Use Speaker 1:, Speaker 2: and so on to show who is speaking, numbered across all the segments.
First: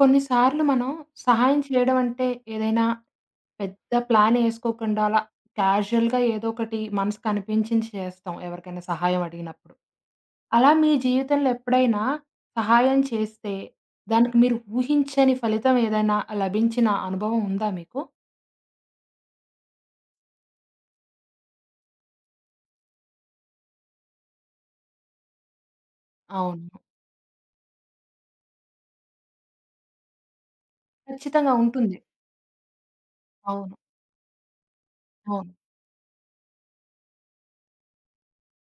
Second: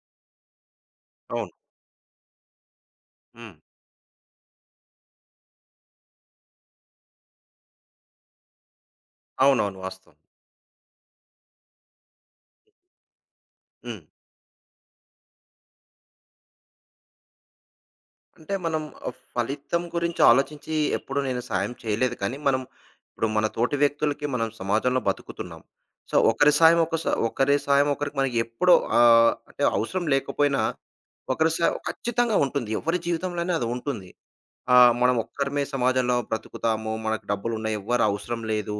Speaker 1: కొన్నిసార్లు మనం
Speaker 2: అవును.
Speaker 1: సహాయం చేయడం అంటే ఏదైనా
Speaker 2: హ్మ్.
Speaker 1: పెద్ద ప్లాన్ ఏసుకోకుండా అలా క్యాజుయల్‌గా ఏదో ఒకటి మనసుకు అనిపించింది చేస్తాం ఎవరికైనా సహాయం అడిగినప్పుడు.
Speaker 2: అవునవును. వాస్తవం.
Speaker 1: అలా మీ జీవితంలో ఎప్పుడైనా సహాయం చేస్తే
Speaker 2: హ్మ్.
Speaker 1: దానికి మీరు ఊహించని ఫలితం ఏదైనా లభించిన అనుభవం ఉందా మీకు?
Speaker 2: అంటే మనం ఫలితం గురించి ఆలోచించి ఎప్పుడు నేను సాయం చేయలేదు కానీ, మనం ఇప్పుడు మన తోటి వ్యక్తులకి మనం సమాజంలో బతుకుతున్నాం. సో, ఒకరి సాయం
Speaker 1: అవును.
Speaker 2: ఒకరి సాయం ఒకరికి మనకి ఎప్పుడో అంటే అవసరం లేకపోయినా ఒకరి
Speaker 1: ఖచ్చితంగా
Speaker 2: సాయం
Speaker 1: ఉంటుంది.
Speaker 2: ఖచ్చితంగా ఉంటుంది. ఎవరి జీవితంలోనే అది
Speaker 1: అవును.
Speaker 2: ఉంటుంది. మనం
Speaker 1: అవును.
Speaker 2: ఒక్కరమే సమాజంలో బ్రతుకుతాము. మనకు డబ్బులున్నాయి. ఎవ్వరు అవసరం లేదు.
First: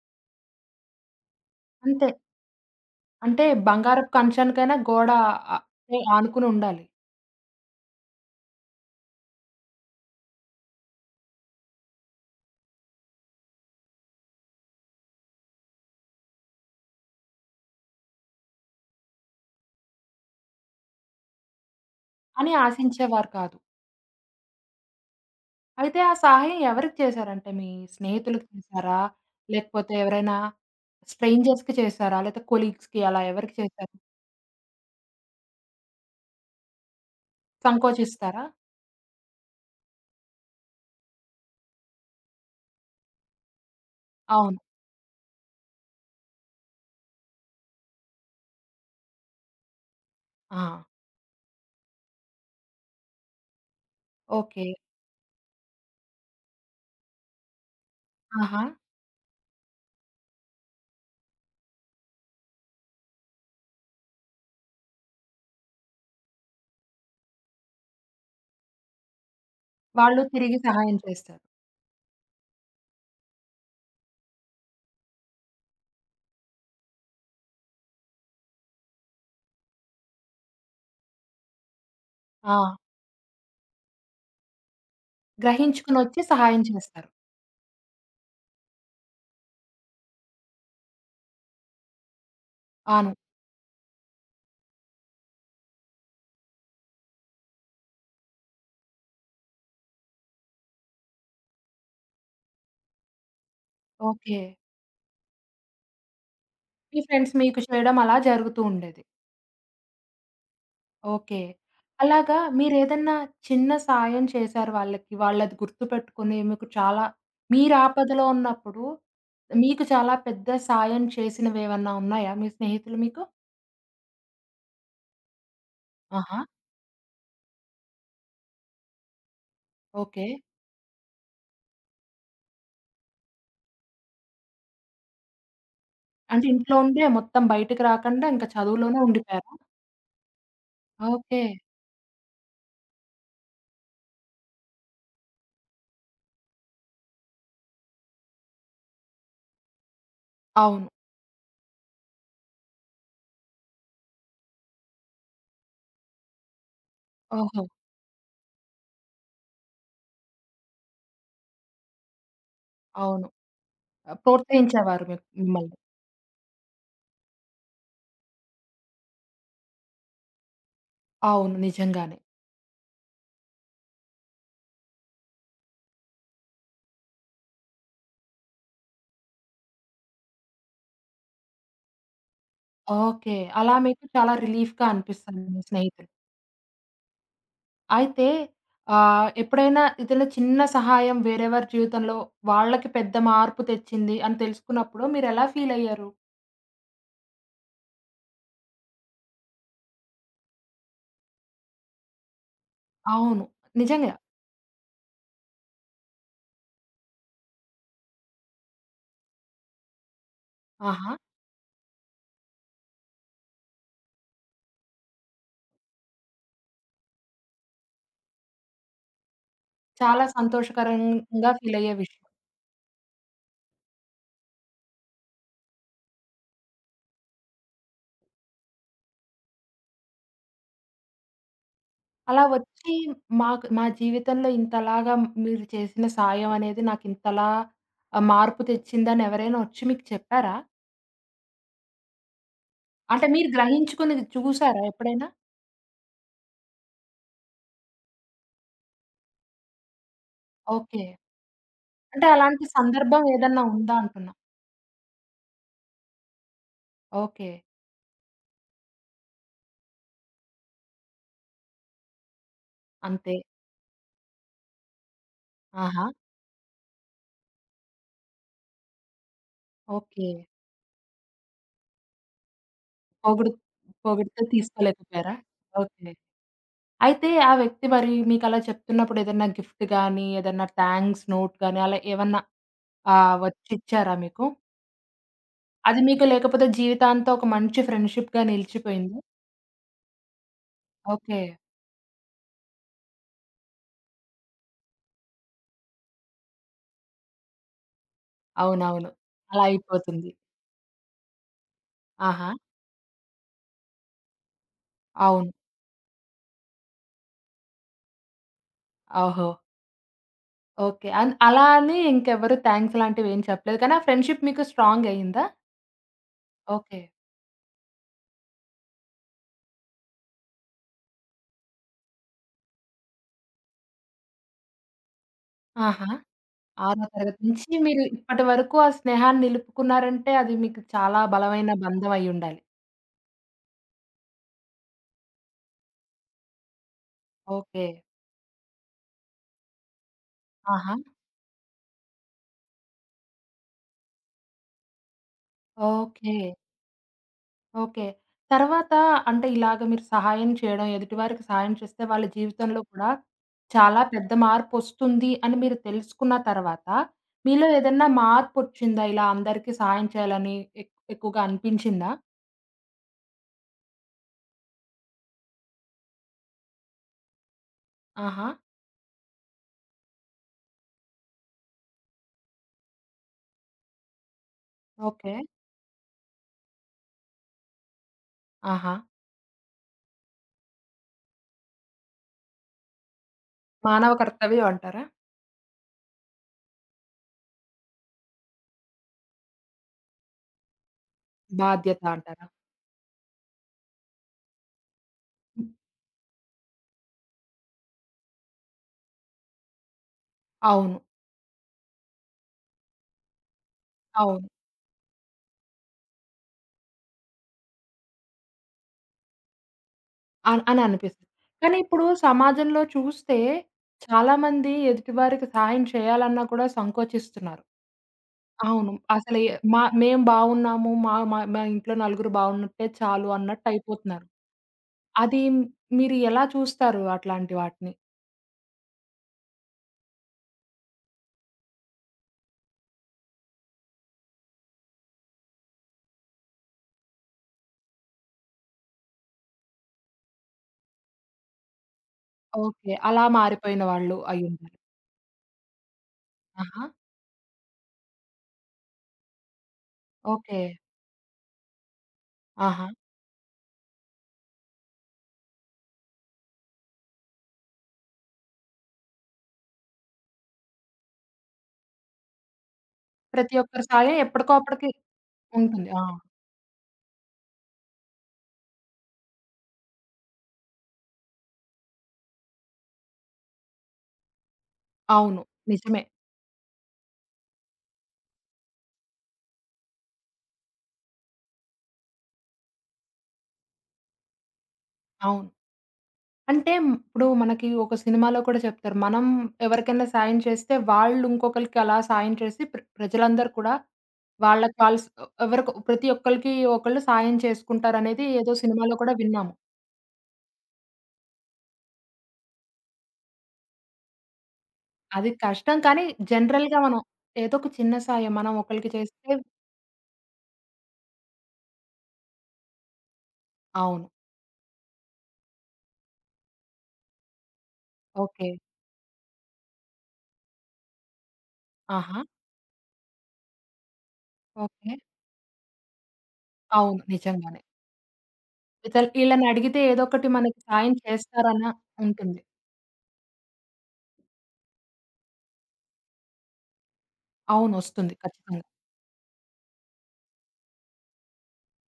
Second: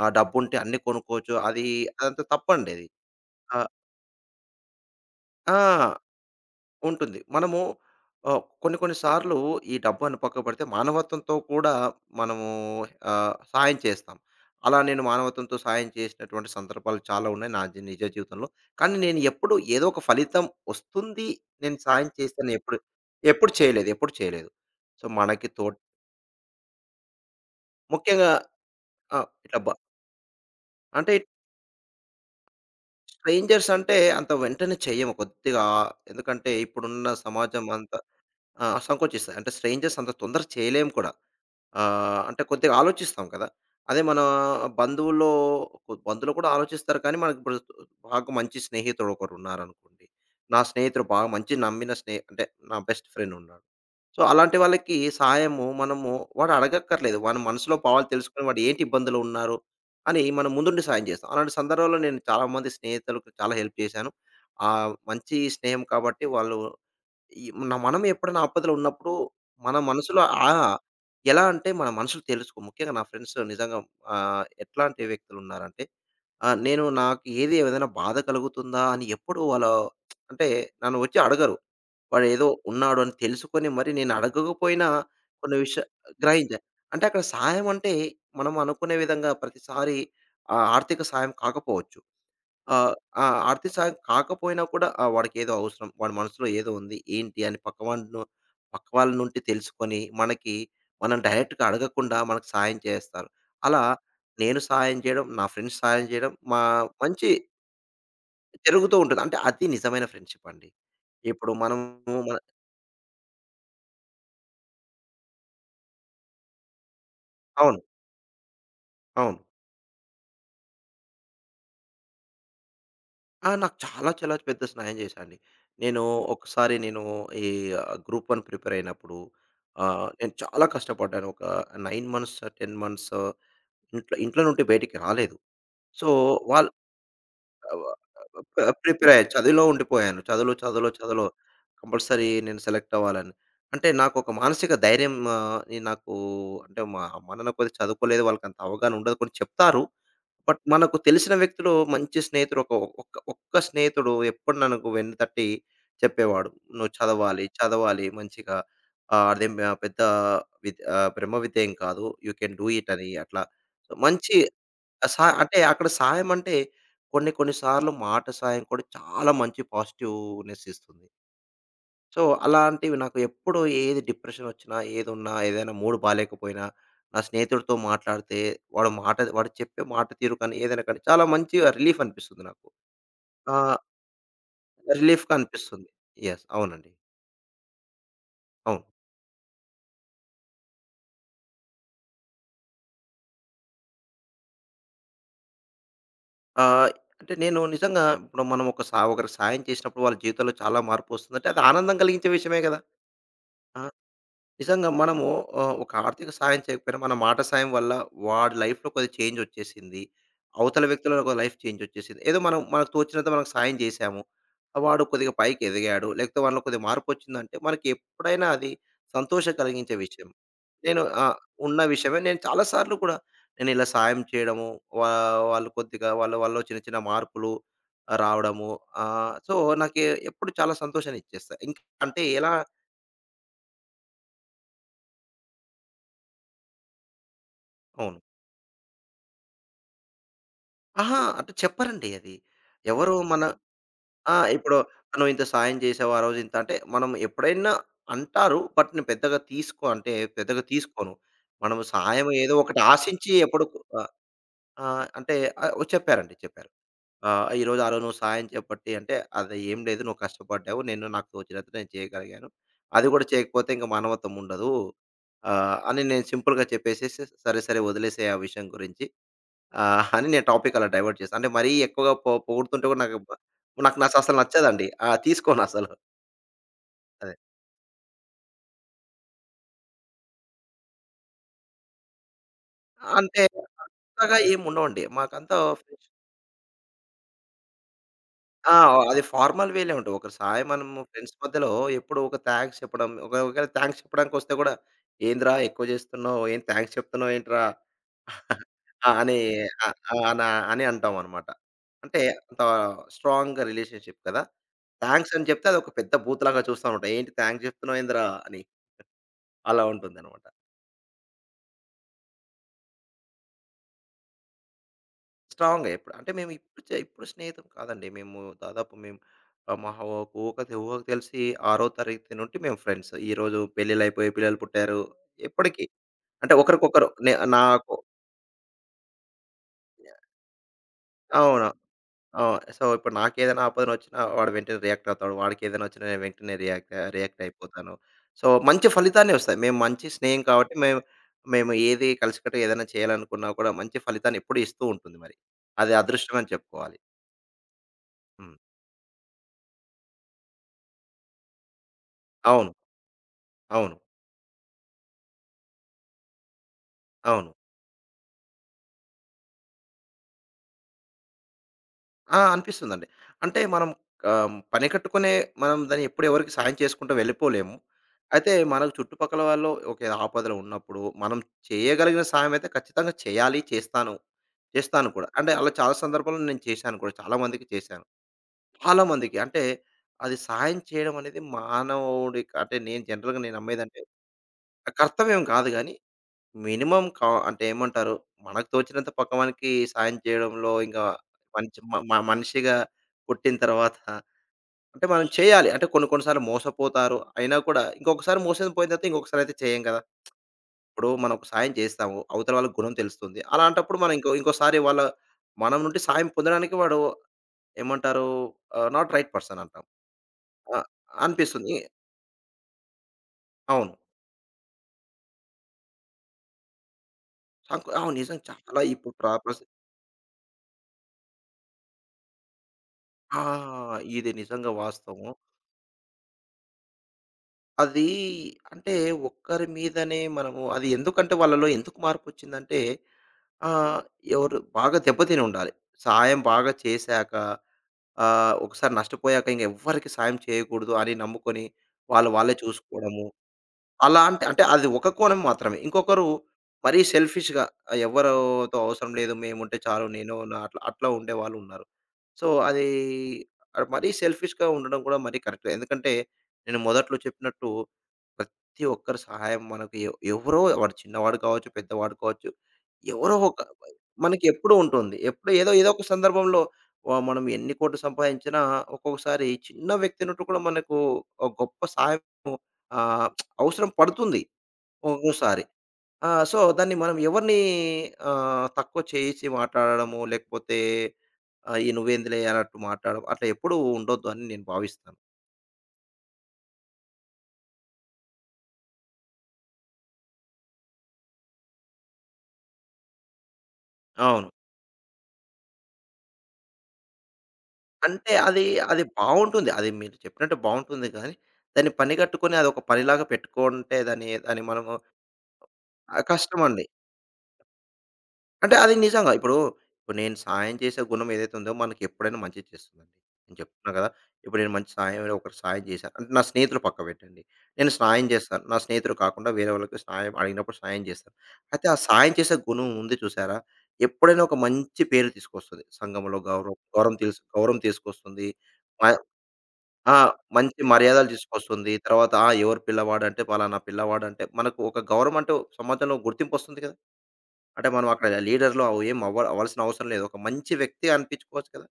Speaker 2: ఆ! డబ్బుంటే అన్నీ కొనుక్కోవచ్చు.
Speaker 1: అంతే.
Speaker 2: అదంతా తప్పండి అది.
Speaker 1: అంటే
Speaker 2: ఆ!
Speaker 1: బంగారపు కంచానికైనా గోడ ఆహ్,
Speaker 2: ఆ!
Speaker 1: ఆనుకుని ఉండాలి
Speaker 2: ఉంటుంది. మనము కొన్ని కొన్ని సార్లు ఈ డబ్బని పక్కకు పెడితే మానవత్వంతో కూడా మనము సాయం చేస్తాం. అలా నేను మానవత్వంతో సాయం చేసినటువంటి సందర్భాలు చాలా ఉన్నాయి నా జీ నిజ జీవితంలో. కానీ నేను ఎప్పుడు ఏదో ఒక ఫలితం వస్తుంది. నేను సాయం
Speaker 1: అని
Speaker 2: చేస్తాను ఎప్పుడు
Speaker 1: ఆశించేవారు
Speaker 2: ఎప్పుడు
Speaker 1: కాదు.
Speaker 2: చేయలేదు. ఎప్పుడు చేయలేదు. సో, మనకి తోడ్
Speaker 1: అయితే ఆ సహాయం ఎవరికి చేశారంటే మీ
Speaker 2: ముఖ్యంగా
Speaker 1: స్నేహితులకి చేశారా?
Speaker 2: ఆ! ఇట్లా బ
Speaker 1: లేకపోతే ఎవరైనా
Speaker 2: అంటే
Speaker 1: స్ట్రేంజర్స్‌కి చేశారా? లేతే కొలీగ్స్‌కి అలా ఎవరికి
Speaker 2: స్ట్రేంజర్స్
Speaker 1: చేశారు?
Speaker 2: అంటే అంత వెంటనే చెయ్యము కొద్దిగా ఎందుకంటే ఇప్పుడున్న సమాజం అంతా
Speaker 1: సంకోచిస్తారా?
Speaker 2: ఆ! సంకోచిస్తాయి. అంటే స్ట్రేంజర్స్ అంత తొందర చేయలేము కూడా. అంటే కొద్దిగా ఆలోచిస్తాం కదా! అదే మన
Speaker 1: అవును.
Speaker 2: బంధువుల్లో బంధువులు కూడా ఆలోచిస్తారు కానీ, మనకిప్పుడు బాగా మంచి స్నేహితుడు ఒకరున్నారనుకోండి. నా
Speaker 1: ఆ!
Speaker 2: స్నేహితుడు బాగా మంచి నమ్మిన స్నే అంటే నా బెస్ట్ ఫ్రెండ్ ఉన్నాడు. సో, అలాంటి
Speaker 1: ఓకే.
Speaker 2: వాళ్ళకి సహాయము మనము వాడు అడగక్కర్లేదు. వాని మనసులో భావాలు తెలుసుకొని వాడు
Speaker 1: ఆహా!
Speaker 2: ఏంటి ఇబ్బందులో ఉన్నారు అని మనం ముందుండి సాయం చేస్తాం. అలాంటి సందర్భంలో నేను చాలా మంది స్నేహితులకు చాలా హెల్ప్ చేశాను. మంచి స్నేహం కాబట్టి వాళ్ళు ఈ మన మనం ఎప్పుడైనా ఆపదలో ఉన్నప్పుడు మన మనసులో
Speaker 1: వాళ్ళు
Speaker 2: ఆ!
Speaker 1: తిరిగి సహాయం
Speaker 2: ఎలా
Speaker 1: చేస్తారు.
Speaker 2: అంటే మన మనుషులు తెలుసుకో ముఖ్యంగా నా ఫ్రెండ్స్ నిజంగా ఎట్లాంటి వ్యక్తులున్నారంటే, నేను నాకు ఏదైనా బాధ కలుగుతుందా అని ఎప్పుడు వాళ్ళ అంటే నన్ను వచ్చి అడగరు. వాడేదో
Speaker 1: ఆ!
Speaker 2: ఉన్నాడు అని తెలుసుకొని మరి నేను అడగకపోయినా కొన్ని విషయ
Speaker 1: గ్రహించుకొనొచ్చి
Speaker 2: గ్రహించా.
Speaker 1: సహాయం
Speaker 2: అంటే
Speaker 1: చేస్తారు.
Speaker 2: అక్కడ సహాయం అంటే మనం అనుకునే విధంగా ప్రతిసారి ఆర్థిక సహాయం కాకపోవచ్చు. ఆ!
Speaker 1: అవును.
Speaker 2: ఆ! ఆర్థిక సహాయం కాకపోయినా కూడా ఆ! వాడికేదో అవసరం. వాడి మనసులో ఏదో ఉంది. ఏంటి అని పక్క వాళ్ళ నుండి తెలుసుకొని, మనకి మనం డైరెక్ట్‌గా అడగకుండా మనకు సహాయం చేస్తారు. అలా
Speaker 1: ఓకే.
Speaker 2: నేను సహాయం చేయడం, నా ఫ్రెండ్స్ సహాయం చేయడం, మా
Speaker 1: మీ
Speaker 2: మంచి
Speaker 1: ఫ్రెండ్స్ మీకు చేయడం అలా జరుగుతూ
Speaker 2: జరుగుతూ
Speaker 1: ఉండేది.
Speaker 2: ఉంటుంది. అంటే అది నిజమైన ఫ్రెండ్‌షిప్ అండి.
Speaker 1: ఓకే.
Speaker 2: ఇప్పుడు మనము మన
Speaker 1: అలాగా మీరేదన్నా చిన్న సాయం చేశారు వాళ్ళకి, వాళ్ళది గుర్తుపెట్టుకొని మీకు చాలా
Speaker 2: అవును.
Speaker 1: మీరాపదలో ఉన్నప్పుడు
Speaker 2: అవును.
Speaker 1: మీకు చాలా పెద్ద సాయం చేసినవేవన్నా ఉన్నాయా మీ స్నేహితులు మీకు?
Speaker 2: ఆ! నాకు చాలా చాలా పెద్ద సహాయం చేశాడండి. నేను
Speaker 1: ఆహా!
Speaker 2: ఒకసారి నేను ఈ గ్రూప్ 1 ప్రిపేర్ అయినప్పుడు
Speaker 1: ఓకే.
Speaker 2: నేను చాలా కష్టపడ్డాను. ఒక 9 మంత్స్, 10 మంత్స్ ఇంట్లో ఇంట్లో నుండి బయటికి రాలేదు. సో,
Speaker 1: అంటే
Speaker 2: వాళ్ళు
Speaker 1: ఇంట్లో ఉండే మొత్తం బయటికి రాకుండా
Speaker 2: ఆహ్,
Speaker 1: ఇంకా
Speaker 2: ప్ర
Speaker 1: చదువులోనే
Speaker 2: ప్రిపేర్ అయ్యాను.
Speaker 1: ఉండిపోయారా?
Speaker 2: చదువులో ఉండిపోయాను. చదువులో, చదువులో, చదువులో
Speaker 1: ఓకే.
Speaker 2: కంపల్సరీ నేను సెలెక్ట్ అవ్వాలని. అంటే నాకొక మానసిక ధైర్యం నేను నాకు అంటే మా అమ్మ, నాన్న కొద్దిగా చదువుకోలేదు. వాళ్ళకంత అవగాహన ఉండదు. కొన్ని చెప్తారు. బట్
Speaker 1: అవును.
Speaker 2: మనకు తెలిసిన వ్యక్తులు మంచి స్నేహితుడు ఒక్క ఒక్క స్నేహితుడు ఎప్పుడు వెన్నుతట్టి చెప్పేవాడు. "నువ్వు చదవాలి,
Speaker 1: ఓహో!
Speaker 2: చదవాలి మంచిగా. అదేం ఆ, పెద్ద బ్రహ్మ విద్య ఏం కాదు. యూ కెన్ డూ ఇట్" అని
Speaker 1: అవును.
Speaker 2: అట్లా. సో మంచి
Speaker 1: ప్రోత్సహించేవారు
Speaker 2: ఆ! అంటే
Speaker 1: మిమ్మల్ని.
Speaker 2: అక్కడ సాయం అంటే కొన్ని కొన్ని సార్లు మాట సాయం కూడా చాలా మంచి పాజిటివ్‌నెస్ ఇస్తుంది.
Speaker 1: అవును. నిజంగానే.
Speaker 2: సో, అలాంటివి నాకు ఎప్పుడు ఏది డిప్రెషన్ వచ్చినా, ఏదున్నా, ఏదైనా మూడ్ బాలేకపోయినా, నా స్నేహితుడితో మాట్లాడితే వాడు చెప్పే మాట తీరు కానీ, ఏదైనా కానీ చాలా మంచిగా రిలీఫ్ అనిపిస్తుంది నాకు.
Speaker 1: ఓకే. అలా
Speaker 2: ఆహ్,
Speaker 1: మీకు చాలా రిలీఫ్‌గా
Speaker 2: రిలీఫ్‌గా
Speaker 1: అనిపిస్తుంది మీ
Speaker 2: అనిపిస్తుంది.
Speaker 1: స్నేహితులు.
Speaker 2: యెస్. అవునండి.
Speaker 1: అయితే
Speaker 2: అవును.
Speaker 1: ఎప్పుడైనా ఏదైనా చిన్న సహాయం వేరెవరి జీవితంలో వాళ్ళకి పెద్ద మార్పు తెచ్చింది అని తెలుసుకున్నప్పుడు మీరెలా ఫీలయ్యారు?
Speaker 2: ఆహ్, అంటే నేను నిజంగా ఇప్పుడు మనం ఒక సా ఒకరికి సాయం చేసినప్పుడు వాళ్ళ జీవితంలో చాలా మార్పు వస్తుందంటే అది ఆనందం కలిగించే విషయమే కదా!
Speaker 1: అవును.
Speaker 2: ఆ!
Speaker 1: నిజంగా.
Speaker 2: నిజంగా మనము ఒక ఆర్థిక సాయం చేయకపోయినా, మన మాట సాయం వల్ల వాడి లైఫ్‌లో కొద్దిగా చేంజ్ వచ్చేసింది. అవతల
Speaker 1: ఆహా!
Speaker 2: వ్యక్తిలో ఒక లైఫ్ చేంజ్ వచ్చేసింది. ఏదో మనం మనకు తోచినంత మనకు సాయం చేశాము. ఆ వాడు కొద్దిగా పైకి ఎదిగాడు. లేకపోతే వాడిలో కొద్దిగా మార్పు వచ్చిందంటే, మనకి ఎప్పుడైనా అది సంతోషం కలిగించే
Speaker 1: చాలా
Speaker 2: విషయం. నేను ఆహ్,
Speaker 1: సంతోషకరంగా
Speaker 2: ఉన్న
Speaker 1: ఫీలయ్యే
Speaker 2: విషయమే.
Speaker 1: విషయం.
Speaker 2: నేను చాలా సార్లు కూడా నేను ఇలా సాయం చేయడము, వా వాళ్ళు కొద్దిగా వాళ్ళలో చిన్న చిన్న మార్పులు రావడము. సో, నాకు ఎప్పుడు చాలా సంతోషాన్ని ఇచ్చేస్తాయి. ఇంకా అంటే
Speaker 1: అలా
Speaker 2: ఎలా
Speaker 1: వచ్చి మాకు మా జీవితంలో ఇంతలాగా మీరు చేసిన సాయం అనేది నాకింతలా
Speaker 2: అవును.
Speaker 1: మార్పు తెచ్చిందని ఎవరైనా వచ్చి మీకు చెప్పారా?
Speaker 2: అహా! అంటే చెప్పరండి అది. ఎవరు
Speaker 1: అంటే
Speaker 2: మన
Speaker 1: మీరు
Speaker 2: ఓకే.
Speaker 1: గ్రహించుకున్నది
Speaker 2: ఆ! ఇప్పుడు
Speaker 1: చూసారా ఎప్పుడైనా?
Speaker 2: "నువ్వు ఇంత సాయం చేశావు ఆ రోజు ఇంత" అంటే మనం ఎప్పుడైనా అంటారు. బట్ నేను పెద్దగా తీసుకో అంటే పెద్దగా
Speaker 1: ఓకే.
Speaker 2: తీసుకోను. మనం
Speaker 1: అంటే
Speaker 2: సాయం ఏదో
Speaker 1: అలాంటి
Speaker 2: ఒకటి
Speaker 1: సందర్భం
Speaker 2: ఆశించి
Speaker 1: ఏదన్నా
Speaker 2: ఎప్పుడు
Speaker 1: ఉందా
Speaker 2: ఆహ్,
Speaker 1: అంటున్నా?
Speaker 2: ఆహ్, అంటే ఆహ్, చెప్పారండి చెప్పారు.
Speaker 1: ఓకే.
Speaker 2: "ఈరోజు ఆ రోజు నువ్వు సాయం చేపట్టి" అంటే "అది ఏం లేదు నువ్వు కష్టపడ్డావు. నేను నాకు తోచినంత నేను చేయగలిగాను. అది కూడా
Speaker 1: అంతే.
Speaker 2: చేయకపోతే ఇంక మానవత్వం ఉండదు." అని
Speaker 1: ఆహా!
Speaker 2: నేను సింపుల్‌గా చెప్పేసేసి సరే సరే వదిలేసేయి ఆ విషయం గురించి. ఆ! అని
Speaker 1: ఓకే.
Speaker 2: నేను టాపిక్ అలా డైవర్ట్ చేశా. అంటే మరీ ఎక్కువగా పొగుడుతుంటే కూడా
Speaker 1: పొగుడు
Speaker 2: నాకు అసలు
Speaker 1: పొగిడితే
Speaker 2: నచ్చదండి. ఆ!
Speaker 1: తీసుకోలేకపోయారా?
Speaker 2: తీసుకోనసలు.
Speaker 1: ఓకే. అయితే
Speaker 2: అదే.
Speaker 1: ఆ వ్యక్తి మరి మీకలా చెప్తున్నప్పుడు ఏదన్నా గిఫ్ట్ గాని, ఏదన్నా థాంక్స్ నోట్ గాని అలా ఏమన్నా
Speaker 2: అంటే
Speaker 1: వచ్చిచ్చారా
Speaker 2: అంతగా
Speaker 1: మీకు?
Speaker 2: ఏమి ఉండవండి. మాకంతా
Speaker 1: అది
Speaker 2: ఫ్రెండ్స్
Speaker 1: మీకు లేకపోతే జీవితాంతం ఒక మంచి ఫ్రెండ్‌షిప్‌గా
Speaker 2: ఆ!
Speaker 1: నిలిచిపోయిందా?
Speaker 2: అది ఫార్మల్ వే‌లే ఉంటాయి. ఒకసారి మనము ఫ్రెండ్స్
Speaker 1: ఓకే.
Speaker 2: మధ్యలో ఎప్పుడు ఒక థాంక్స్ చెప్పడం ఒక ఒకవేళ థాంక్స్ చెప్పడానికొస్తే కూడా "ఏందిరా ఎక్కువ చేస్తున్నావు? ఏం థాంక్స్ చెప్తున్నావు ఏంట్రా?" ఆ!
Speaker 1: అవునవును.
Speaker 2: అని
Speaker 1: అలా
Speaker 2: ఆ! ఆ!
Speaker 1: అయిపోతుంది.
Speaker 2: అని అంటామనమాట. అంటే
Speaker 1: ఆహా!
Speaker 2: అంత స్ట్రాంగ్ రిలేషన్‌షిప్ కదా! థాంక్స్ అని
Speaker 1: అవును.
Speaker 2: చెప్తే అదొక పెద్ద బూతులాగా చూస్తా ఉంటా. "ఏంటి థాంక్స్ చెప్తున్నావు ఏందిరా?" అని.
Speaker 1: ఓహో!
Speaker 2: అలా ఉంటుందనమాట.
Speaker 1: ఓకే. అలా అని ఇంకెవ్వరు థాంక్స్ లాంటివేం చెప్పలేదు. కానీ ఆ ఫ్రెండ్‌షిప్ మీకు స్ట్రాంగ్ అయిందా?
Speaker 2: స్ట్రాంగ్‌గా ఎప్పుడు అంటే మేము ఇప్పుడు
Speaker 1: ఓకే.
Speaker 2: ఇప్పుడు స్నేహితం కాదండి. మేము దాదాపు మేము మహా ఒక ఊహ ఊహకు తెలిసి ఆరో తరగతి నుండి మేము ఫ్రెండ్స్. ఈరోజు పెళ్ళిళ్ళైపోయి పిల్లలు పుట్టారు. ఎప్పటికి
Speaker 1: ఆహా!
Speaker 2: అంటే
Speaker 1: ఆరో
Speaker 2: ఒకరికొకరు నే
Speaker 1: తరగతి నుంచి
Speaker 2: నాకు
Speaker 1: మీరు ఇప్పటి వరకు ఆ స్నేహాన్ని నిలుపుకున్నారంటే, అది మీకు చాలా
Speaker 2: అవును.
Speaker 1: బలమైన బంధం అయ్యుండాలి.
Speaker 2: అవును. సో, ఇప్పుడు నాకేదైనా ఆపదనొచ్చినా వాడు వెంటనే రియాక్ట్ అవుతాడు. వాడికేదైనా వచ్చినా నేను వెంటనే రియాక్ట్ రియాక్ట్
Speaker 1: ఓకే.
Speaker 2: అయిపోతాను. సో, మంచి ఫలితాన్నే వస్తాయి. మేము మంచి స్నేహం కాబట్టి
Speaker 1: ఆహా!
Speaker 2: మేము మేము ఏది కలిసికట్టుగా ఏదైనా చేయాలనుకున్నా కూడా మంచి ఫలితాన్ని ఎప్పుడూ ఇస్తూ ఉంటుంది మరి. అది
Speaker 1: ఓకే.
Speaker 2: అదృష్టం అని చెప్పుకోవాలి.
Speaker 1: ఓకే.
Speaker 2: హ్మ్.
Speaker 1: తర్వాత అంటే ఇలాగ మీరు సహాయం చేయడం, ఎదుటి వారికి సహాయం చేస్తే వాళ్ళ
Speaker 2: అవును.
Speaker 1: జీవితంలో కూడా
Speaker 2: అవును.
Speaker 1: చాలా పెద్ద మార్పొస్తుంది అని మీరు తెలుసుకున్న తర్వాత,
Speaker 2: అవును.
Speaker 1: మీలో ఏదన్నా మార్పొచ్చిందా? ఇలా అందరికీ సహాయం చేయాలని ఎక్కువగా అనిపించిందా?
Speaker 2: ఆ! అనిపిస్తుందండి. అంటే మనం పని కట్టుకునే మనం దాన్ని ఎప్పుడు ఎవరికి సాయం చేసుకుంటూ వెళ్ళిపోలేము.
Speaker 1: ఆహా!
Speaker 2: అయితే మనకు చుట్టుపక్కల వాళ్ళు ఒక ఆపదలో ఉన్నప్పుడు మనం చేయగలిగిన సాయం అయితే ఖచ్చితంగా చేయాలి. చేస్తాను. చేస్తాను కూడా.
Speaker 1: ఓకే.
Speaker 2: అంటే అలా చాలా సందర్భాల్లో నేను చేశాను కూడా. చాలా మందికి చేశాను.
Speaker 1: ఆహా!
Speaker 2: చాలా మందికి అంటే అది సాయం చేయడం అనేది మానవుడి అంటే నేను జనరల్‌గా నేను నమ్మేదంటే
Speaker 1: మానవ కర్తవ్యం అంటారా?
Speaker 2: కర్తవ్యం కాదు గాని మినిమమ్ కా అంటే ఏమంటారు? మనకు తోచినంత పక్కవానికి సాయం చేయడంలో ఇంకా మంచి మ
Speaker 1: బాధ్యత
Speaker 2: మ
Speaker 1: అంటారా?
Speaker 2: మనిషిగా పుట్టిన తర్వాత అంటే మనం
Speaker 1: హ్మ్.
Speaker 2: చేయాలి. అంటే కొన్ని కొన్ని సార్లు మోసపోతారు. అయినా కూడా ఇంకొకసారి మోసం పోయిన తర్వాత ఇంకొకసారి అయితే చేయం కదా!
Speaker 1: అవును.
Speaker 2: ఇప్పుడు మనం ఒక సాయం చేస్తాము. అవతల వాళ్ళకి గుణం తెలుస్తుంది. అలాంటప్పుడు మనం
Speaker 1: అవును.
Speaker 2: ఇంకోసారి వాళ్ళ మనం నుండి సాయం పొందడానికి వాడు ఏమంటారు? నాట్ రైట్ పర్సన్ అంటాం. ఆ!
Speaker 1: అని అనిపిస్తది.
Speaker 2: అనిపిస్తుంది.
Speaker 1: కానీ ఇప్పుడు సమాజంలో చూస్తే
Speaker 2: అవును.
Speaker 1: చాలామంది ఎదుటివారికి సహాయం చేయాలన్నా కూడా సంకోచిస్తున్నారు.
Speaker 2: అవును. నిజంగా చాలా
Speaker 1: అవును.
Speaker 2: ఇప్పుడు ప్ర
Speaker 1: అసలు ఎ
Speaker 2: ప్రస్
Speaker 1: మా మేం బాగున్నాము. మా మా మా ఇంట్లో నలుగురు బాగున్నట్టే చాలు
Speaker 2: ఆ!
Speaker 1: అన్నట్టయిపోతున్నారు.
Speaker 2: ఇది నిజంగా వాస్తవం.
Speaker 1: అది మీరు ఎలా చూస్తారు అట్లాంటి వాటిని?
Speaker 2: అది అంటే ఒక్కరి మీదనే మనము అది ఎందుకంటే వాళ్ళలో ఎందుకు మార్పొచ్చిందంటే, ఆహ్, ఎవరు బాగా దెబ్బతిని ఉండాలి. సహాయం బాగా చేశాక ఒకసారి నష్టపోయాక ఇంక ఎవ్వరికి సాయం చేయకూడదు అని నమ్ముకొని, వాళ్ళు వాళ్ళే
Speaker 1: ఓకే. అలా
Speaker 2: చూసుకోవడము.
Speaker 1: మారిపోయిన వాళ్ళు
Speaker 2: అలాంటి అంటే
Speaker 1: అయ్యుంటారు.
Speaker 2: అది ఒక కోణం మాత్రమే. ఇంకొకరు
Speaker 1: ఆహా!
Speaker 2: మరీ సెల్ఫిష్‌గా ఎవరితో అవసరం లేదు. మేముంటే చాలు నేను నా
Speaker 1: ఓకే.
Speaker 2: అట్లా, అట్లా ఉండేవాళ్ళు ఉన్నారు. సో, అది
Speaker 1: ఆహా!
Speaker 2: అది మరీ సెల్ఫిష్‌గా ఉండడం కూడా మరీ కరెక్ట్. ఎందుకంటే నేను మొదట్లో చెప్పినట్టు ప్రతి ఒక్కరి సహాయం మనకు ఎవరో వాడు చిన్నవాడు కావచ్చు, పెద్దవాడు కావచ్చు. ఎవరో
Speaker 1: ప్రతి
Speaker 2: ఒక
Speaker 1: ఒక్కరి సాయం
Speaker 2: మనకి
Speaker 1: ఎప్పటికో
Speaker 2: ఎప్పుడూ
Speaker 1: అప్పటికి
Speaker 2: ఉంటుంది. ఎప్పుడో ఏదో
Speaker 1: ఉంటుంది.
Speaker 2: ఏదో
Speaker 1: ఆ!
Speaker 2: ఒక సందర్భంలో మనం ఎన్ని కోట్లు సంపాదించినా ఒక్కొక్కసారి చిన్న వ్యక్తి నుండి కూడా మనకు ఒక గొప్ప సహాయం ఆహ్, అవసరం పడుతుంది
Speaker 1: అవును.
Speaker 2: ఒక్కోసారి.
Speaker 1: నిజమే.
Speaker 2: ఆ! సో, దాన్ని మనం ఎవరిని తక్కువ చేసి మాట్లాడడము, లేకపోతే ఈ నువ్వేందులే అన్నట్టు మాట్లాడడం అట్లా ఎప్పుడూ ఉండొద్దు అని నేను భావిస్తాను.
Speaker 1: అవును. అంటే ఇప్పుడు మనకి ఒక సినిమాలో కూడా చెప్తారు. మనం ఎవరికైనా సాయం చేస్తే వాళ్ళు ఇంకొకళ్ళకి అలా సాయం చేసి ప్రజలందరూ కూడా
Speaker 2: అవును.
Speaker 1: వాళ్ళకి వాళ్ళు ప్రతి ఒక్కళ్ళకి ఒకళ్ళు సాయం చేసుకుంటారనేది
Speaker 2: అంటే
Speaker 1: ఏదో
Speaker 2: అది,
Speaker 1: సినిమాలో
Speaker 2: అది
Speaker 1: కూడా విన్నాము.
Speaker 2: బావుంటుంది. అది మీరు చెప్పినట్టు బావుంటుంది గానీ, దాన్ని పనిగట్టుకొని అదొక పనిలాగా పెట్టుకుంటే దాన్ని మనము
Speaker 1: అది కష్టం కానీ జనరల్‌గా
Speaker 2: కష్టమండి.
Speaker 1: మనం ఏదో ఒక చిన్న సాయం మనం
Speaker 2: అంటే
Speaker 1: ఒకళ్ళకి
Speaker 2: అది నిజంగా
Speaker 1: చేస్తే
Speaker 2: ఇప్పుడు నేను సాయం చేసే గుణం ఏదైతే ఉందో మనకెప్పుడైనా మంచి చేస్తుందండి. నేను చెప్తున్నా
Speaker 1: అవును.
Speaker 2: కదా! ఇప్పుడు నేను మంచి సాయం ఒకరికి సాయం చేశా. అంటే నా స్నేహితులు పక్క పెట్టండి. నేను సాయం
Speaker 1: ఓకే.
Speaker 2: చేస్తాను. నా స్నేహితులు కాకుండా వేరే వాళ్ళకి సాయం అడిగినప్పుడు సాయం చేస్తాను. అయితే ఆ
Speaker 1: ఆహా!
Speaker 2: సాయం చేసే గుణం ఉంది చూసారా? ఎప్పుడైనా ఒక
Speaker 1: ఓకే.
Speaker 2: మంచి పేరు తీసుకొస్తది. సంఘంలో గౌరవం,
Speaker 1: అవును.
Speaker 2: గౌరవం తెలుసు
Speaker 1: నిజంగానే.
Speaker 2: గౌరవం తీసుకొస్తుంది. మ
Speaker 1: ఈళ్ళని అడిగితే ఏదో
Speaker 2: ఆ!
Speaker 1: ఒకటి మనకి
Speaker 2: మంచి
Speaker 1: సాయం
Speaker 2: మర్యాదలు
Speaker 1: చేస్తారన్న
Speaker 2: తీసుకొస్తుంది. తర్వాత
Speaker 1: ఉంటుంది.
Speaker 2: ఆ! ఎవరు పిల్లవాడంటే పలానా పిల్లవాడంటే మనకు ఒక గౌరవం అంటూ సమాజంలో గుర్తింపొస్తుంది కదా!
Speaker 1: అవును.
Speaker 2: అంటే మనం
Speaker 1: వస్తుంది.
Speaker 2: అక్కడ
Speaker 1: ఖచ్చితంగా.
Speaker 2: లీడర్‌లు అవి ఏం అవ్వ అవ్వాల్సిన అవసరం లేదు. ఒక మంచి వ్యక్తి అనిపించుకోవచ్చు కదా!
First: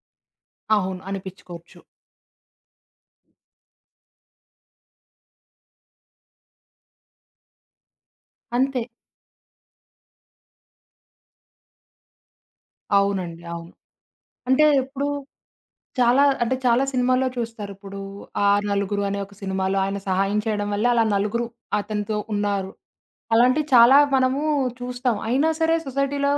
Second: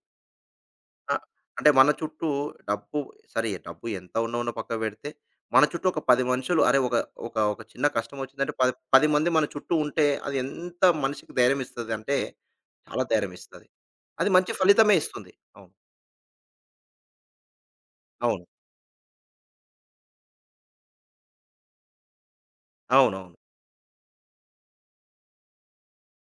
Speaker 1: అవును.
Speaker 2: ఆ! అంటే
Speaker 1: అనిపిచ్చుకోవచ్చు.
Speaker 2: మన చుట్టూ డబ్బు సరే డబ్బు ఎంత ఉన్న ఉన్న పక్కన పెడితే, మన చుట్టూ ఒక 10 మనుషులు అరే! ఒక ఒక ఒక చిన్న కష్టం వచ్చిందంటే పది
Speaker 1: అంతే.
Speaker 2: 10 మంది మన చుట్టూ ఉంటే అది ఎంత మనిషికి ధైర్యం ఇస్తది అంటే చాలా ధైర్యం
Speaker 1: అవునండి.
Speaker 2: ఇస్తది.
Speaker 1: అవును.
Speaker 2: అది మంచి
Speaker 1: అంటే
Speaker 2: ఫలితమే
Speaker 1: ఇప్పుడు
Speaker 2: ఇస్తుంది. అవును.
Speaker 1: చాలా అంటే చాలా సినిమాల్లో చూస్తారు. ఇప్పుడు
Speaker 2: అవును.
Speaker 1: 'ఆ నలుగురు' అనే ఒక సినిమాలో ఆయన సహాయం చేయడం వల్ల అలా నలుగురు అతనితో ఉన్నారు.
Speaker 2: అవునవును.
Speaker 1: అలాంటివి చాలా మనము చూస్తాం. అయినా సరే సొసైటీలో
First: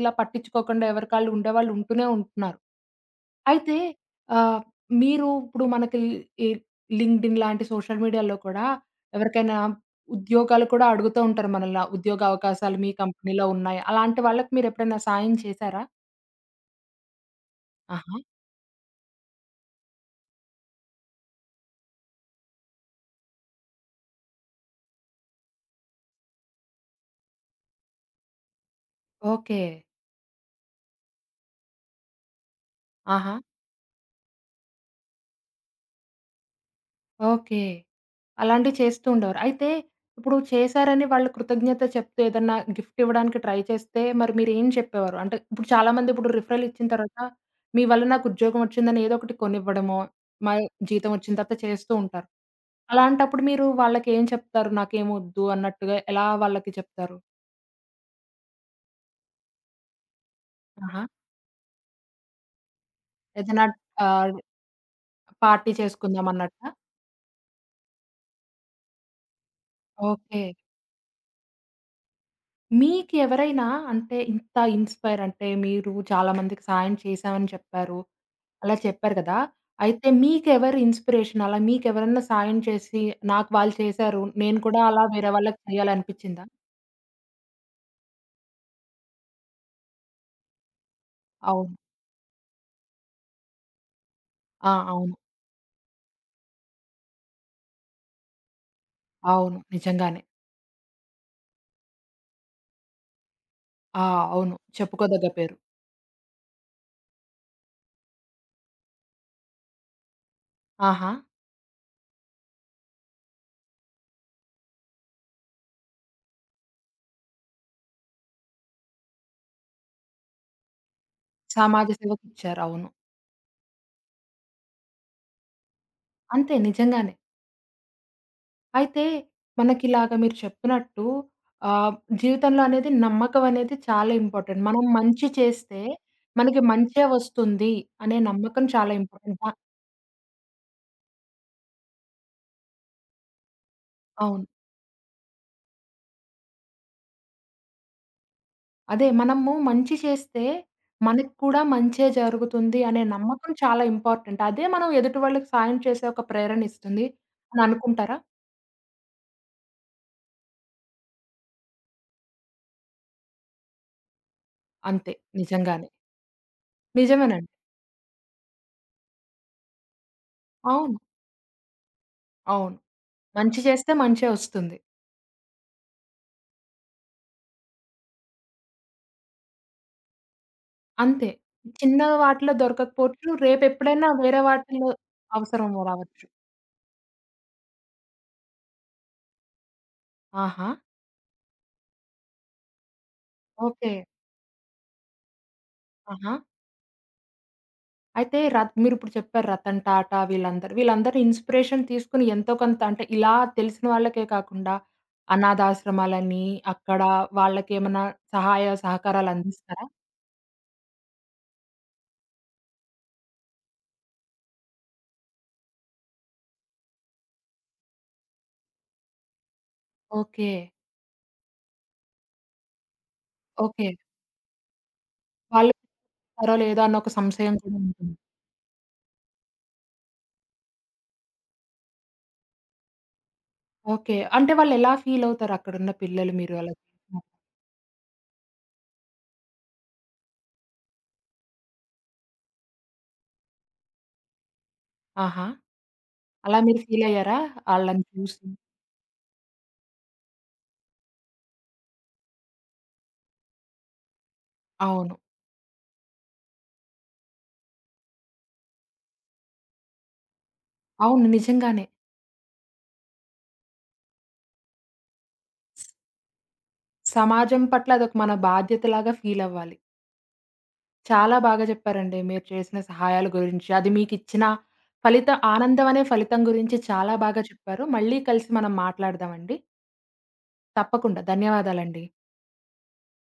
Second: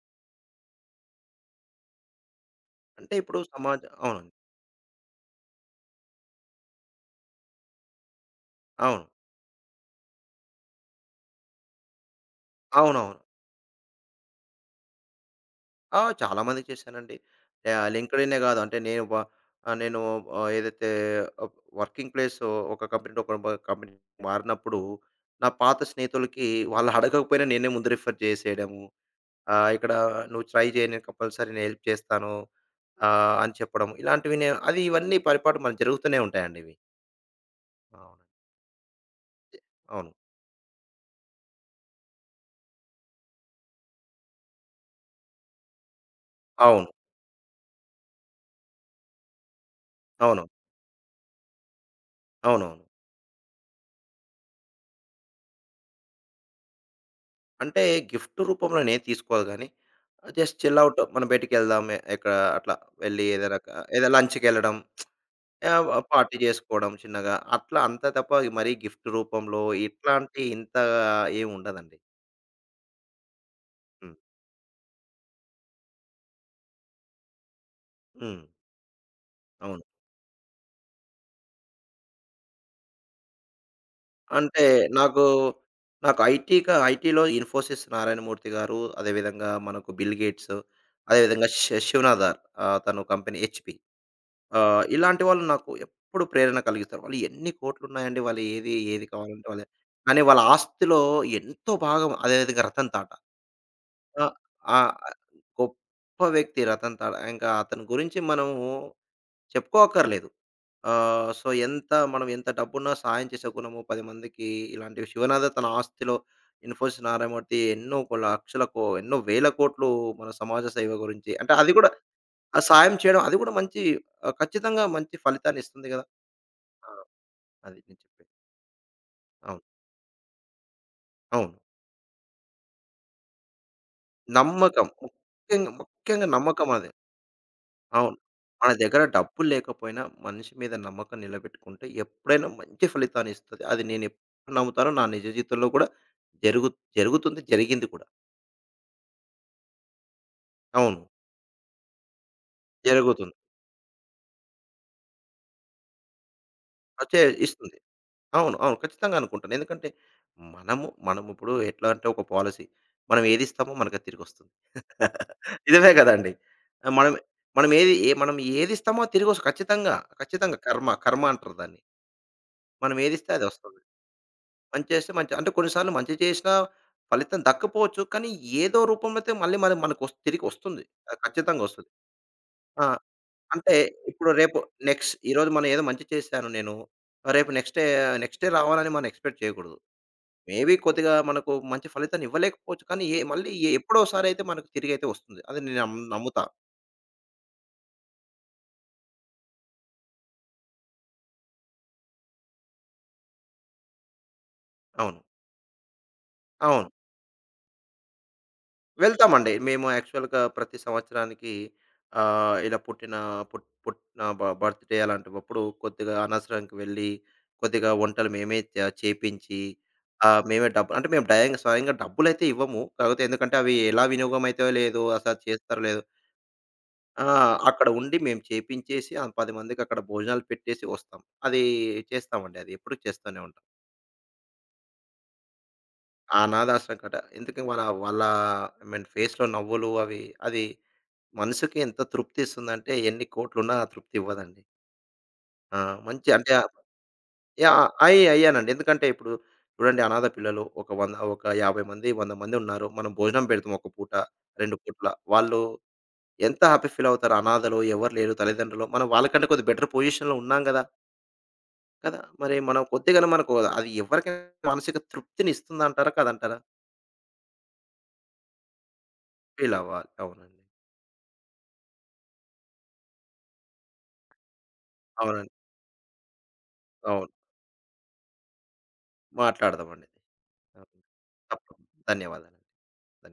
Speaker 1: ఇలా పట్టించుకోకుండా ఎవరికాళ్ళు ఉండేవాళ్ళు ఉంటూనే ఉంటున్నారు.
Speaker 2: అంటే ఇప్పుడు
Speaker 1: అయితే
Speaker 2: సమాజ అవునండి.
Speaker 1: ఆహ్, మీరు ఇప్పుడు మనకి ఈ లింక్డ్ఇన్ లాంటి సోషల్ మీడియాలో కూడా
Speaker 2: అవును.
Speaker 1: ఎవరికైనా ఉద్యోగాలు కూడా అడుగుతూ ఉంటారు మనల్ని. "ఆ ఉద్యోగ అవకాశాలు మీ
Speaker 2: అవునవును.
Speaker 1: కంపెనీలో ఉన్నాయి. అలాంటి వాళ్ళకి మీరెప్పుడైనా సాయం చేశారా?
Speaker 2: ఆ! చాలా మందికి చేశానండి. యాహ్!
Speaker 1: ఆహా!
Speaker 2: లింక్డ్ఇనే కాదు అంటే నేను వ ఆహ్, నేను ఆహ్, ఏదైతే ఆహ్, వర్కింగ్ ప్లేస్ ఒక కంపెనీ నుండి ఒక కంపెనీకి మారినప్పుడు నా పాత స్నేహితులకి వాళ్ళు అడగకపోయినా నేనే ముందు రిఫర్ చేసేయడము.
Speaker 1: ఓకే.
Speaker 2: ఇక్కడ నువ్వు ట్రై చేయి నేను కంపల్సరీ నేను హెల్ప్ చేస్తాను
Speaker 1: ఆహా!
Speaker 2: అని చెప్పడం. ఇలాంటివి నేను అది ఇవన్నీ పరిపాటు మనకు జరుగుతూనే ఉంటాయండి ఇవి.
Speaker 1: ఓకే.
Speaker 2: అవును.
Speaker 1: అలాంటివి చేస్తూ ఉండేవారు. అయితే
Speaker 2: అవును.
Speaker 1: ఇప్పుడు చేశారని వాళ్ళు కృతజ్ఞత చెప్తూ ఏదన్నా గిఫ్ట్ ఇవ్వడానికి ట్రై చేస్తే మరి మీరేం చెప్పేవారు? అంటే ఇప్పుడు చాలామంది ఇప్పుడు రిఫరల్ ఇచ్చిన
Speaker 2: అవును.
Speaker 1: తర్వాత మీ వల్ల నాకు ఉద్యోగం వచ్చిందని ఏదో ఒకటి కొనివ్వడమో,
Speaker 2: అవును.
Speaker 1: మా జీతం వచ్చిన తర్వాత చేస్తూ ఉంటారు.
Speaker 2: అవునవును.
Speaker 1: అలాంటప్పుడు మీరు వాళ్ళకేం చెప్తారు? నాకేమొద్దు అన్నట్టుగా ఎలా వాళ్ళకి చెప్తారు?
Speaker 2: అంటే గిఫ్ట్ రూపంలో నేను తీసుకోదు గాని జస్ట్ చిల్ ఔట్
Speaker 1: ఆహా!
Speaker 2: మనం బయటికెళ్దాం. ఎక్కడ అట్లా వెళ్లి ఏదైనా
Speaker 1: ఏదైనా
Speaker 2: క ఏదో
Speaker 1: ఆహ్,
Speaker 2: లంచ్‌కెళ్ళడం.
Speaker 1: పార్టీ
Speaker 2: ఆహ్, వ
Speaker 1: చేసుకుందాం
Speaker 2: పార్టీ
Speaker 1: అన్నట్టా?
Speaker 2: చేసుకోవడం చిన్నగా. అట్లా అంతే తప్ప మరీ గిఫ్ట్ రూపంలో ఇట్లాంటి
Speaker 1: ఓకే.
Speaker 2: ఇంత ఏమి ఉండదండి.
Speaker 1: మీకెవరైనా
Speaker 2: హ్మ్.
Speaker 1: అంటే ఇంత ఇన్‌స్పైర్ అంటే మీరు చాలా మందికి సహాయం చేశామని చెప్పారు.
Speaker 2: హ్మ్.
Speaker 1: అలా చెప్పారు కదా!
Speaker 2: అవును.
Speaker 1: అయితే మీకెవరు ఇన్‌స్పిరేషన్? అలా మీకెవరన్నా సాయం చేసి, నాకు వాళ్ళు చేశారు. నేను
Speaker 2: అంటే
Speaker 1: కూడా అలా
Speaker 2: నాకు,
Speaker 1: వేరే వాళ్ళకి
Speaker 2: నాకు
Speaker 1: చేయాలనిపిచ్చిందా?
Speaker 2: ఐటీ‌గా ఐటీ‌లో ఇన్ఫోసిస్ నారాయణమూర్తి గారు, అదేవిధంగా మనకు బిల్ గేట్స్, అదేవిధంగా
Speaker 1: అవును.
Speaker 2: శివనాథ్ తను కంపెనీ హెచ్‌పి.
Speaker 1: ఆ! అవును.
Speaker 2: ఇలాంటి వాళ్ళు నాకు ఎప్పుడు ప్రేరణ కలిగిస్తారు. వాళ్ళు ఎన్ని కోట్లున్నాయండి వాళ్ళు ఏది, ఏది కావాలంటే
Speaker 1: అవును.
Speaker 2: వాళ్ళే. కానీ
Speaker 1: నిజంగానే.
Speaker 2: వాళ్ళ ఆస్తిలో ఎంతో భాగం అదే విధంగా రతన్ టాటా.
Speaker 1: ఆ!
Speaker 2: ఆ!
Speaker 1: అవును.
Speaker 2: ఆ!
Speaker 1: చెప్పుకోదగ్గ పేరు.
Speaker 2: గొప్ప వ్యక్తి రతన్ టాటా. ఇంకా అతని గురించి మనము చెప్పుకోక్కర్లేదు.
Speaker 1: ఆహా!
Speaker 2: సో, ఎంత డబ్బున్నా సహాయం చేసే గుణము 10 మందికి ఇలాంటివి. శివనాథ తన ఆస్తిలో ఇన్ఫోసిస్ నారాయణమూర్తి ఎన్నో కో లక్షల కో ఎన్నో వేల కోట్లు మన సమాజ సేవ గురించి అంటే అది
Speaker 1: సమాజ
Speaker 2: కూడా
Speaker 1: సేవకిచ్చారు.
Speaker 2: ఆ
Speaker 1: అవును.
Speaker 2: సాయం చేయడం అది కూడా మంచి ఖచ్చితంగా మంచి ఫలితాన్ని ఇస్తుంది గదా!
Speaker 1: అంతే
Speaker 2: ఆ!
Speaker 1: నిజంగానే.
Speaker 2: అది నేను చెప్పేది.
Speaker 1: అయితే
Speaker 2: అవును.
Speaker 1: మనకిలాగ మీరు చెప్పినట్టు
Speaker 2: అవును.
Speaker 1: ఆహ్, జీవితంలో అనేది నమ్మకం అనేది చాలా ఇంపార్టెంట్. మనం
Speaker 2: నమ్మకం.
Speaker 1: మంచి
Speaker 2: ముఖ్యంగా,
Speaker 1: చేస్తే
Speaker 2: ముఖ్యంగా
Speaker 1: మనకి
Speaker 2: నమ్మకం అది.
Speaker 1: మంచే వస్తుంది
Speaker 2: అవును.
Speaker 1: అనే నమ్మకం
Speaker 2: మన
Speaker 1: చాలా
Speaker 2: దగ్గర
Speaker 1: ఇంపార్టెంట్.
Speaker 2: డబ్బులు లేకపోయినా మనిషి మీద నమ్మకం నిలబెట్టుకుంటే ఎప్పుడైనా మంచి ఫలితాన్ని ఇస్తది. అది
Speaker 1: అవును.
Speaker 2: నేనెప్పుడు నమ్ముతానో నా నిజ జీవితంలో కూడా జరుగు జరుగుతుంది. జరిగింది కూడా.
Speaker 1: అదే. మనము మంచి చేస్తే
Speaker 2: అవును.
Speaker 1: మనకు కూడా మంచే జరుగుతుంది అనే
Speaker 2: జరుగుతుంది.
Speaker 1: నమ్మకం చాలా ఇంపార్టెంట్. అదే మనం ఎదుటి వాళ్ళకి సాయం చేసే ఒక ప్రేరణ ఇస్తుంది
Speaker 2: అచ్చే
Speaker 1: అని
Speaker 2: ఇస్తుంది.
Speaker 1: అనుకుంటారా?
Speaker 2: అవును. అవును. ఖచ్చితంగా అనుకుంటాను. ఎందుకంటే మనమిప్పుడు ఎట్లా అంటే ఒక పాలిసీ. మనం ఏదిస్తామో మనకది తిరిగొస్తుంది.
Speaker 1: అంతే. నిజంగానే.
Speaker 2: నిజమే కదండీ. మనం
Speaker 1: నిజమేనండి.
Speaker 2: మనం ఏది ఏ మనం ఏదిస్తామో తిరిగొస్ ఖచ్చితంగా. ఖచ్చితంగా కర్మ,
Speaker 1: అవును.
Speaker 2: కర్మ అంటారు దాన్ని.
Speaker 1: అవును.
Speaker 2: మనం ఏదిస్తే అది
Speaker 1: మంచి
Speaker 2: వస్తుంది.
Speaker 1: చేస్తే మంచే వస్తుంది.
Speaker 2: మంచి చేస్తే మంచి అంటే కొన్ని సార్లు మంచి చేసినా ఫలితం దక్కపోవచ్చు. కానీ ఏదో రూపంలో అయితే మళ్ళీ మనం మనకొస్ తిరిగొస్తుంది. అది
Speaker 1: అంతే.
Speaker 2: ఖచ్చితంగా వస్తుంది.
Speaker 1: చిన్న వాటిలో
Speaker 2: ఆ!
Speaker 1: దొరకకపోవచ్చు.
Speaker 2: అంటే
Speaker 1: రేపెప్పుడైనా
Speaker 2: ఇప్పుడు
Speaker 1: వేరే
Speaker 2: రేపు
Speaker 1: వాటిల్లో
Speaker 2: నెక్స్ట్ ఈరోజు మనం
Speaker 1: అవసరం
Speaker 2: ఏదో మంచి
Speaker 1: రావచ్చు.
Speaker 2: చేశాను నేను. రేపు నెక్స్ట్ డే రావాలని మనం ఎక్స్‌పెక్ట్ చేయకూడదు.
Speaker 1: ఆహా!
Speaker 2: మేబీ కొద్దిగా మనకు మంచి ఫలితాన్ని ఇవ్వలేకపోవచ్చు. కానీ ఏ మళ్ళీ ఎ
Speaker 1: ఓకే.
Speaker 2: ఎప్పుడోసారి అయితే మనకు తిరిగైతే వస్తుంది. అది నేను
Speaker 1: ఆహా!
Speaker 2: నమ్ముతా.
Speaker 1: అయితే మీరిప్పుడు చెప్పారు 'రతన్ టాటా' వీళ్ళందరూ. వీళ్ళందరూ ఇన్‌స్పిరేషన్ తీసుకొని ఎంతో కొంత అంటే ఇలా తెలిసిన వాళ్ళకే కాకుండా
Speaker 2: అవును.
Speaker 1: అనాథాశ్రమాలని,
Speaker 2: అవును.
Speaker 1: అక్కడ వాళ్ళకేమన్నా సహాయ సహకారాలు
Speaker 2: వెళ్తామండి.
Speaker 1: అందిస్తారా?
Speaker 2: మేము యాక్చువల్‌గా ప్రతి సంవత్సరానికి ఇలా పుట్టిన బర్త్‌డే అలాంటప్పుడు కొద్దిగా అనవసరానికి వెళ్ళి, కొద్దిగా వంటలు మేమే చేపించి
Speaker 1: ఓకే.
Speaker 2: మేమే డబ్బు అంటే మేము స్వయంగా డబ్బులైతే ఇవ్వము. కాకపోతే ఎందుకంటే అవి
Speaker 1: ఓకే.
Speaker 2: ఎలా వినియోగం అయితాయో లేదో, అసలు
Speaker 1: వాళ్ళకి
Speaker 2: చేస్తారో లేదో
Speaker 1: ఇస్తారో లేదో అన్న ఒక
Speaker 2: ఆ!
Speaker 1: సంశయం కూడా
Speaker 2: అక్కడ
Speaker 1: ఉంటుంది.
Speaker 2: ఉండి మేము చేపించేసి ఆ 10 మందికి అక్కడ భోజనాలు పెట్టేసి వస్తాం. అది చేస్తామండి. అది ఎప్పుడూ చేస్తూనే ఉంటాం.
Speaker 1: ఓకే. అంటే వాళ్ళెలా ఫీలవుతారు అక్కడున్న పిల్లలు
Speaker 2: ఆ
Speaker 1: మీరు అలా
Speaker 2: అనాథాశ్రమం కట
Speaker 1: చేసినప్పుడు?
Speaker 2: ఎందుకు వాళ్ళ వాళ్ళ ఐ మీన్ ఫేస్‌లో నవ్వులు అవి అది మనసుకి ఎంత తృప్తిస్తుందంటే, ఎన్ని కోట్లున్నా ఆ తృప్తి ఇవ్వదండి.
Speaker 1: ఆహా!
Speaker 2: ఆ! మంచి అంటే
Speaker 1: అలా మీరు ఫీలయ్యారా
Speaker 2: యాహ్!
Speaker 1: ఆళ్ళని చూసి?
Speaker 2: అయ్యానండి. ఎందుకంటే ఇప్పుడు చూడండి అనాథ పిల్లలు ఒక 100, ఒక 50 మంది, 100 మంది ఉన్నారు. మనం భోజనం పెడతాం ఒక పూట, 2 పూటల.
Speaker 1: అవును.
Speaker 2: వాళ్ళు ఎంత హ్యాపీ ఫీల్ అవుతారు. అనాథలు ఎవరు లేరు తల్లిదండ్రులు. మనం వాళ్ళకంటే కొద్దిగా బెటర్ పొజిషన్‌లో ఉన్నాం గదా!
Speaker 1: అవును. నిజంగానే.
Speaker 2: కదా! మరి మనం కొద్దిగానే మనకు అది ఎవరికైనా మానసిక తృప్తిని ఇస్తుందంటారా? కాదంటారా?
Speaker 1: సమాజం పట్ల అదొక మన బాధ్యతలాగా
Speaker 2: ఫీల్
Speaker 1: ఫీలవ్వాలి.
Speaker 2: అవ్వాలి. అవునండి.
Speaker 1: చాలా బాగా చెప్పారండి. మీరు చేసిన సహాయాల గురించి, అది మీకిచ్చిన
Speaker 2: అవునండి.
Speaker 1: ఆనందం అనే ఫలితం గురించి చాలా
Speaker 2: అవును.
Speaker 1: బాగా చెప్పారు. మళ్ళీ కలిసి మనం మాట్లాడదామండి.
Speaker 2: మాట్లాడదామండి. అవును.
Speaker 1: తప్పకుండా.
Speaker 2: తప్పకుండా.
Speaker 1: ధన్యవాదాలండి.
Speaker 2: ధన్యవాదాలండి. ధన్యవాదాలు.